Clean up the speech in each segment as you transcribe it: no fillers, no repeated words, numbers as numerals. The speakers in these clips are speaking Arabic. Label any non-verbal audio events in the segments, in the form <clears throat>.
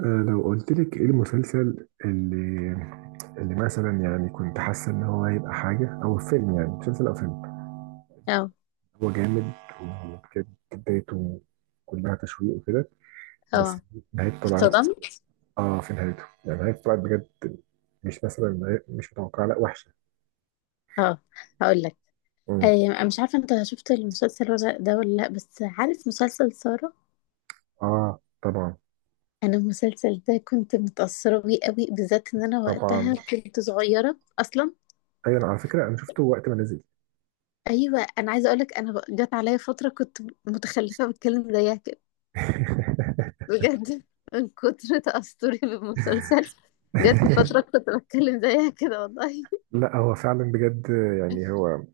لو قلت لك ايه المسلسل اللي مثلا يعني كنت حاسه ان هو هيبقى حاجه او فيلم، يعني مسلسل او فيلم اه. هو جامد، وكانت بدايته كلها تشويق وكده، بس اه. نهايته طلعت. اتصدمت. اه في نهايته يعني نهايته طلعت بجد، مش مثلا مش متوقعه، لا وحشه. اه. هقول لك. امم آه، مش عارفه انت شفت المسلسل ولا ده ولا لا، بس عارف مسلسل سارة؟ اه طبعا. انا المسلسل ده كنت متأثرة بيه قوي، بالذات ان انا طبعا، وقتها كنت صغيرة اصلا. ايوه أنا على فكره انا شفته وقت ما نزل. ايوه، انا عايزه اقول لك، انا جت عليا فتره كنت متخلفه بتكلم زيها كده، بجد، من كتر تأثري بالمسلسل. جت فتره <laughs> كنت بتكلم زيها كده والله. لا هو فعلا بجد، يعني هو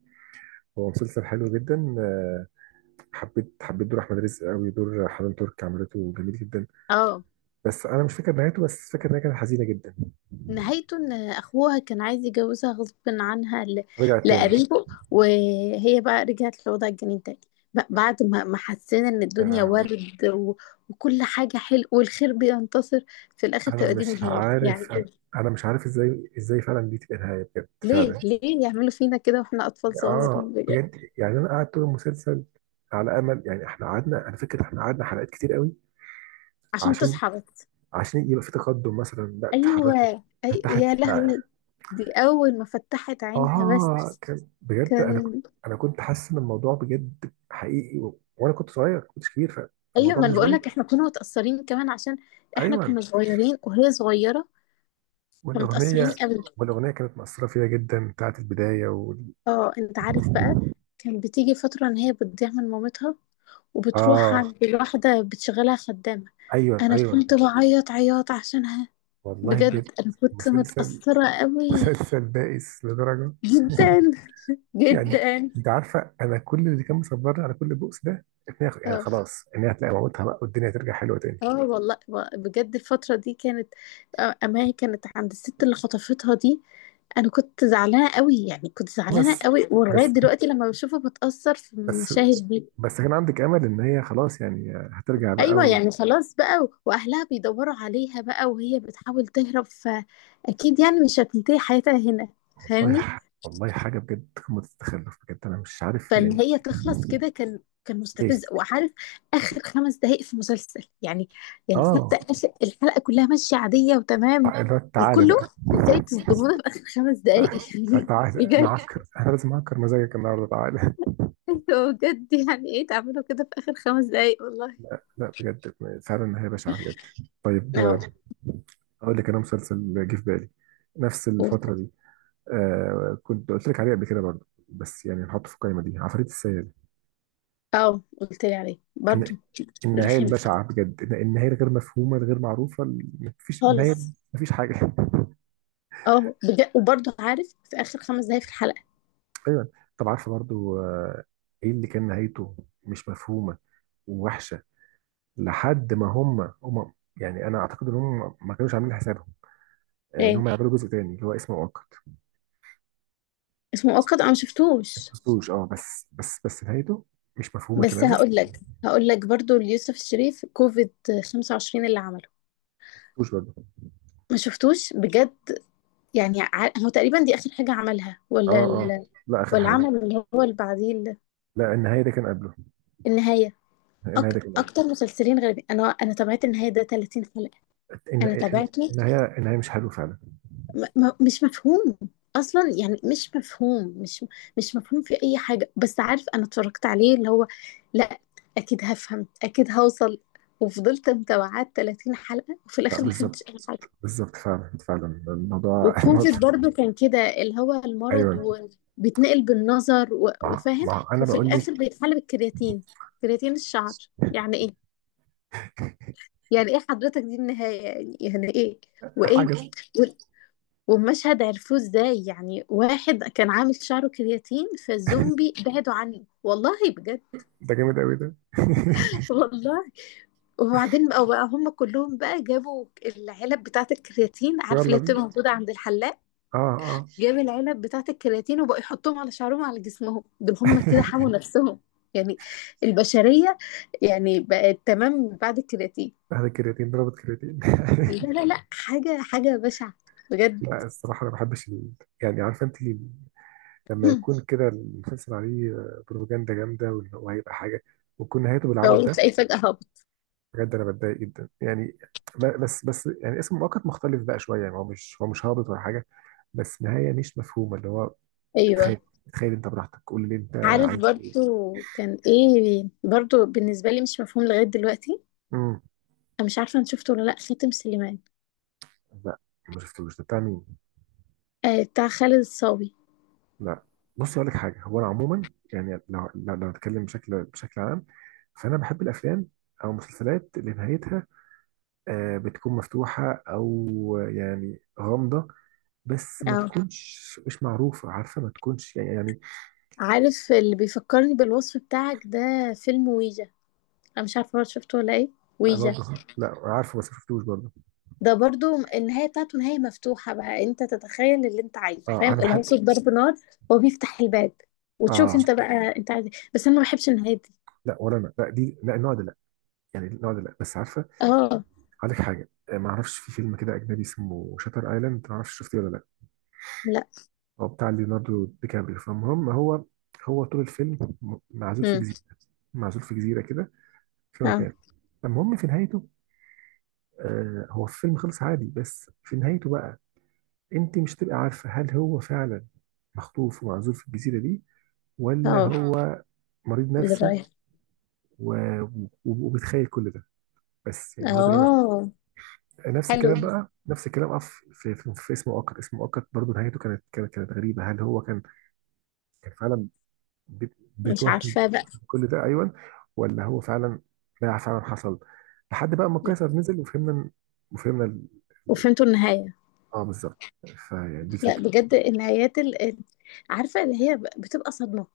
هو مسلسل حلو جدا. حبيت دور احمد رزق قوي، دور حنان ترك عملته جميل جدا. اه، بس انا مش فاكر نهايته، بس فاكر ان هي كانت حزينه جدا. نهايته ان اخوها كان عايز يجوزها غصب عنها رجعت تاني، لقريبه، وهي بقى رجعت لوضع الجنين تاني، بعد ما حسينا ان لا يا الدنيا لهوي. ورد وكل حاجة حلو والخير بينتصر، في الاخر انا تبقى دي مش النهاية يعني. عارف انا مش عارف ازاي فعلا دي تبقى نهايه بجد ليه فعلا. ليه يعملوا فينا كده واحنا اطفال اه صغيرين بجد؟ بجد، يعني انا قعدت طول المسلسل على امل، يعني احنا قعدنا، انا فاكر احنا قعدنا حلقات كتير قوي، عشان عشان تصحى بس. عشان يبقى في تقدم مثلا، لا اتحركت، ايوه. فتحت. يا لهوي. دي اول ما فتحت عينها اه بس كان بجد، انا كان. انا كنت حاسس ان الموضوع بجد حقيقي وانا كنت صغير كنت كبير، ايوه، فالموضوع ما انا بالنسبه بقول لي. لك احنا كنا متأثرين كمان، عشان <laughs> احنا ايوه. كنا صغيرين وهي صغيرة، والاغنيه فمتأثرين قوي. والاغنيه كانت مأثره فيا جدا، بتاعت البدايه اه، انت عارف بقى كان بتيجي فترة ان هي بتضيع من مامتها وبتروح اه عند واحدة بتشغلها خدامة. ايوه انا ايوه. كنت بعيط عياط عشانها. والله بجد، بجد انا كنت مسلسل متأثرة قوي مسلسل بائس لدرجه، جدا يعني جدا. جدا. انت عارفه انا كل اللي كان مصبرني على كل البؤس ده ان هي يعني اه خلاص، ان هي هتلاقي مامتها بقى والدنيا ترجع حلوه تاني. اه والله، بجد الفترة دي كانت، آه، اما هي كانت عند الست اللي خطفتها دي، انا كنت زعلانة قوي، يعني كنت آه، زعلانة بس <laughs> قوي، ولغاية بس دلوقتي لما بشوفه بتأثر في بس المشاهد دي. بس كان عندك امل ان هي خلاص يعني هترجع بقى. ايوه، يعني خلاص بقى، واهلها بيدوروا عليها بقى، وهي بتحاول تهرب، فاكيد يعني مش هتنتهي حياتها هنا. والله فاهمني. والله حاجة بجد قمة التخلف، بجد أنا مش عارف يعني فان هي تخلص كده، كان كان ليه. مستفز وعارف. اخر 5 دقائق في مسلسل يعني، يعني حتى آه اخر الحلقه كلها ماشيه عاديه وتمام اللي هو تعالى وكله، بقى. ازاي تصدمونا في اخر 5 دقائق <laughs> يعني تعالى بجد. أنا لازم أعكر مزاجك النهاردة تعالى. <laughs> انتوا بجد يعني ايه تعملوا كده في اخر 5 دقائق والله. لا بجد، فعلا هي بشعة بجد. طيب، اه. أقول لك أنا مسلسل جه في بالي نفس قلت- الفترة دي. كنت قلت لك عليه قبل كده برضه، بس يعني نحطه في القايمة دي، عفاريت السيد. اه، قلت لي عليه إن برضو. النهاية رخمت البشعة بجد، النهاية الغير مفهومة الغير معروفة مفيش النهاية، خالص. مفيش حاجة. اه بجد، وبرضه عارف في اخر 5 دقايق في الحلقه. ايوه. طب عارفه برضو، ايه اللي كان نهايته مش مفهومه ووحشه، لحد ما هم يعني انا اعتقد ان هم ما كانوش عاملين حسابهم، ان ايه هم يعملوا جزء تاني اللي هو اسمه مؤقت. اسمه مؤقت، انا ما ما شفتوش. شفتوش، بس نهايته مش مفهومه بس تماما. هقول لك، هقول لك برضه ليوسف الشريف كوفيد 25 اللي عمله. ما شفتوش برضه. ما شفتوش بجد. يعني هو تقريبا دي اخر حاجه عملها اه ولا اه، لا اخر ولا حاجه، عمل اللي هو اللي بعديه لا النهايه ده كان قبله، النهايه. النهايه ده كان اكتر قبله. مسلسلين غريبين، انا تابعت النهايه ده 30 حلقه. الن- انا الن- تابعته. النهايه النهايه مش حلوه فعلا. مش مفهوم اصلا يعني، مش مفهوم، مش مفهوم في اي حاجه، بس عارف انا اتفرجت عليه اللي هو، لا، اكيد هفهم، اكيد هوصل. وفضلت متابعات 30 حلقه وفي لا، الاخر ما فهمتش بالظبط، اي حاجه. بالظبط فعلا، فعلا الموضوع <laughs> الموضوع- وكوفيد برضو كان كده، اللي هو المرض ايوه. وبيتنقل بالنظر مع وفاهم، مع انا وفي بقول الاخر لك بيتحل بالكرياتين، كرياتين الشعر. يعني ايه؟ يعني ايه حضرتك دي النهايه يعني؟ يعني ايه وايه؟ حاجه. ومشهد عرفوه ازاي؟ يعني واحد كان عامل شعره كرياتين فالزومبي بعدوا عنه والله بجد. ده جامد قوي ده. <laughs> <laughs> والله، وبعدين بقى هم كلهم بقى جابوا العلب بتاعة الكرياتين، عارف يلا اللي بتبقى بينا. موجودة عند الحلاق، اه اه. جاب العلب بتاعة الكرياتين وبقى يحطهم على شعرهم وعلى جسمهم، دول هم كده حموا <laughs> نفسهم يعني. البشرية يعني بقت تمام بعد الكرياتين. هذا كرياتين ضربت كرياتين. لا <laughs> لا لا، حاجة حاجة بشعة بجد. لا الصراحة أنا ما بحبش يعني عارفة أنت لما يكون <laughs> كده المسلسل عليه بروباجندا جامدة، وإن هو هيبقى حاجة، ويكون نهايته <clears throat> بالعبط أو ده، تلاقيه فجأة هبط. بجد أنا بتضايق جدا يعني، بس يعني اسم مؤقت مختلف بقى شوية، يعني هو مش هابط ولا حاجة، بس نهاية مش مفهومة اللي هو، أيوه، تخيل، تخيل أنت براحتك قول اللي أنت عارف عايز برضو، إيه. كان ايه برضو بالنسبة لي مش مفهوم لغاية دلوقتي. امم انا مش عارفة انت شفته ولا لا، خاتم سليمان. لا، ما شفتوش، ده بتاع مين؟ آه بتاع خالد الصاوي. لا. بص اقول لك حاجه، هو انا عموما يعني لو اتكلم بشكل عام، فانا بحب الافلام او المسلسلات اللي نهايتها، بتكون مفتوحه او يعني غامضه، بس ما اه، تكونش مش معروفه، عارفه ما تكونش، يعني عارف اللي بيفكرني بالوصف بتاعك ده، فيلم ويجا. انا مش عارفة برضو شفته ولا ايه. ويجا برضه كويسة. لا عارفه، بس ما شفتوش برضه. ده برضو النهاية بتاعته نهاية مفتوحة، بقى انت تتخيل اللي انت عايزه، أيوة، اه فاهم انا اللي بحب هو صوت شوف. ضرب نار، هو بيفتح الباب، وتشوف اه انت بقى انت عايز إيه. بس انا ما بحبش النهاية دي. لا، ولا انا لا دي، لا النوع ده، لا يعني النوع ده لا، بس عارفه اه. عليك حاجه، ما اعرفش في فيلم كده اجنبي اسمه شاتر ايلاند، ما اعرفش شفتيه ولا لا. لا. هو بتاع ليوناردو دي كابريو. فالمهم هو طول الفيلم معزول في امم. جزيرة، معزول في جزيرة كده، في اه مكان. المهم في نهايته، هو الفيلم خلص عادي، بس في نهايته بقى انت مش تبقى عارفة هل هو فعلا مخطوف ومعزول في الجزيرة دي، ولا اه. هو مريض اللي نفسي رايح. و... وبتخيل كل ده، بس يعني هو ده اللي، اه. انا نفس الكلام حلو. بقى، نفس الكلام. أف في اسمه اوكر برضه نهايته كانت غريبة، هل هو كان فعلا مش بتوهم عارفة بقى. كل ده، ايوه، ولا هو فعلا، ده فعلا حصل، لحد بقى ما قيصر نزل وفهمنا وفهمنا ال- وفهمتوا النهاية. اه بالظبط، فدي لا الفكره. بجد، النهايات عارفة اللي هي بتبقى صدمة.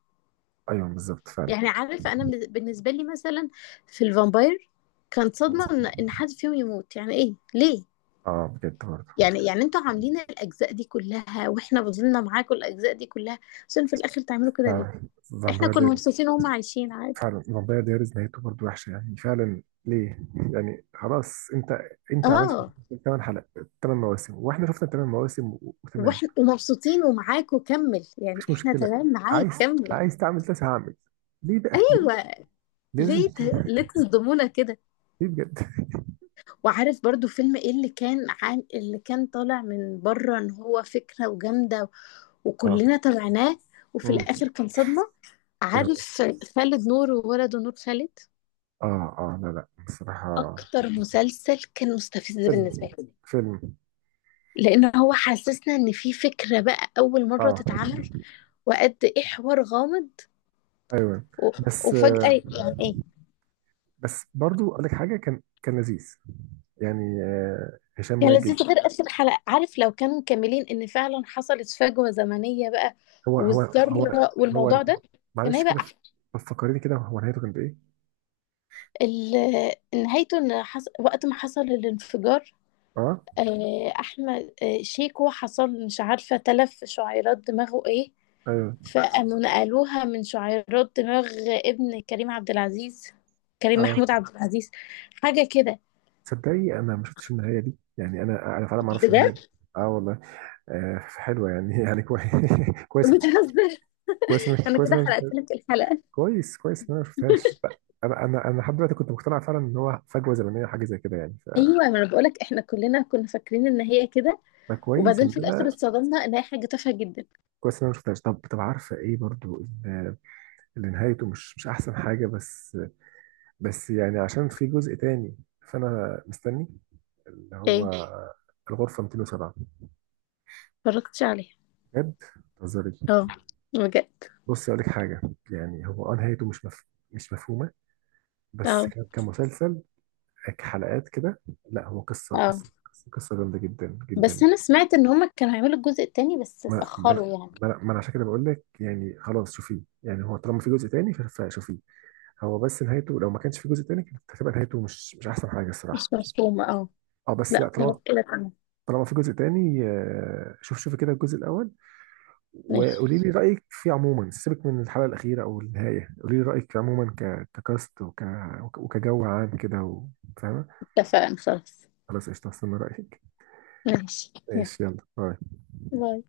ايوه بالظبط فعلا، يعني عارفة، أنا بالنسبة لي مثلا في الفامباير كانت صدمة إن حد فيهم يموت، يعني إيه ليه؟ اه بجد برضه. يعني يعني انتوا عاملين الأجزاء دي كلها واحنا فضلنا معاكم الأجزاء دي كلها عشان في الآخر تعملوا كده ليه؟ آه. احنا فامباير كنا دايريز، مبسوطين وهم عايشين عادي. فعلا فامباير دايريز نهايته برضه وحشه، يعني فعلا ليه؟ يعني خلاص، انت عملت اه ثمان حلقات 8 مواسم، واحنا شفنا 8 مواسم وتمام. واحنا ومبسوطين ومعاك، وكمل يعني، مفيش احنا مشكله، تمام معاك عايز كمل. عايز تعمل تسعة هعمل. ليه بقى ليه؟ ايوه، ليه لازم، ليه ليه تصدمونا كده؟ ليه بجد؟ وعارف برضو فيلم ايه اللي كان عام اللي كان طالع من بره ان هو فكرة وجامدة اه. وكلنا تابعناه وفي امم الاخر كان صدمة؟ ايه عارف، هو. خالد نور وولده نور خالد، اه اه، لا لا بصراحة، اكتر مسلسل كان مستفز بالنسبة فيلم لي، فيلم لان هو حسسنا ان في فكرة بقى اول مرة اه تتعمل وقد ايه حوار غامض ايوه، و... بس وفجأة يعني ايه. بس برضو اقول لك حاجة، كان لذيذ يعني، هشام كان ماجد. لذيذ، غير اخر حلقة عارف، لو كانوا مكملين ان فعلا حصلت فجوة زمنية بقى هو هو هو والذرة هو والموضوع ده كان معلش هيبقى. كده، فكرني كده، هو نهايته كانت ايه؟ نهايته ان وقت ما حصل الانفجار، اه. آه، احمد، آه، شيكو حصل مش عارفه تلف شعيرات دماغه ايه، ايوه. فقاموا نقلوها من شعيرات دماغ ابن كريم عبد العزيز، كريم اه محمود عبد العزيز، حاجه كده. تصدقي انا ما شفتش النهاية دي، يعني انا فعلا ما اعرفش النهاية بجد دي. اه والله. حلوة يعني <laughs> يعني كويس <laughs> كويس بتهزر؟ <laughs> انا كويس إن كده انا شفت. حرقت لك الحلقه. كويس، كويس ان انا ما شفتهاش. لا، انا لحد دلوقتي كنت مقتنع فعلا ان هو فجوه زمنيه، حاجه زي كده يعني، ايوه، ما انا بقول لك احنا كلنا كنا فاكرين ان هي كده، فكويس وبعدين ان في الاخر انا اتصدمنا ان هي حاجه تافهه جدا. كويس ان انا ما شفتهاش. طب طب عارفه ايه برضو اللي اللي نهايته مش احسن حاجه، بس بس يعني عشان في جزء تاني، فانا مستني اللي ايه؟ هو الغرفه 207. اتفرجتش عليها؟ بجد، تهزري؟ اه بجد. بصي اقول لك حاجه، يعني هو نهايته مش مفهومه، بس اه كمسلسل حلقات كده، لا هو قصه اه، قصه قصه جامده جدا بس جدا. انا سمعت ان هما كانوا هيعملوا الجزء التاني بس ما ما اتأخروا يعني. ما انا عشان كده بقول لك يعني خلاص شوفيه، يعني هو طالما في جزء تاني فشوفيه. هو بس نهايته لو ما كانش في جزء تاني كانت هتبقى نهايته مش احسن حاجه مش الصراحه. مفهومة اه. اه بس لا، لا خلاص طالما كده تمام. طالما في جزء تاني، شوفي كده الجزء الاول، ماشي. وقولي لي رايك فيه عموما، سيبك من الحلقه الاخيره او النهايه، قولي لي رايك فيه عموما ككاست وكجو عام كده فاهمه. اتفقنا خلاص. خلاص قشطه، استنى رايك. ماشي، يلا، ماشي يلا، باي. باي.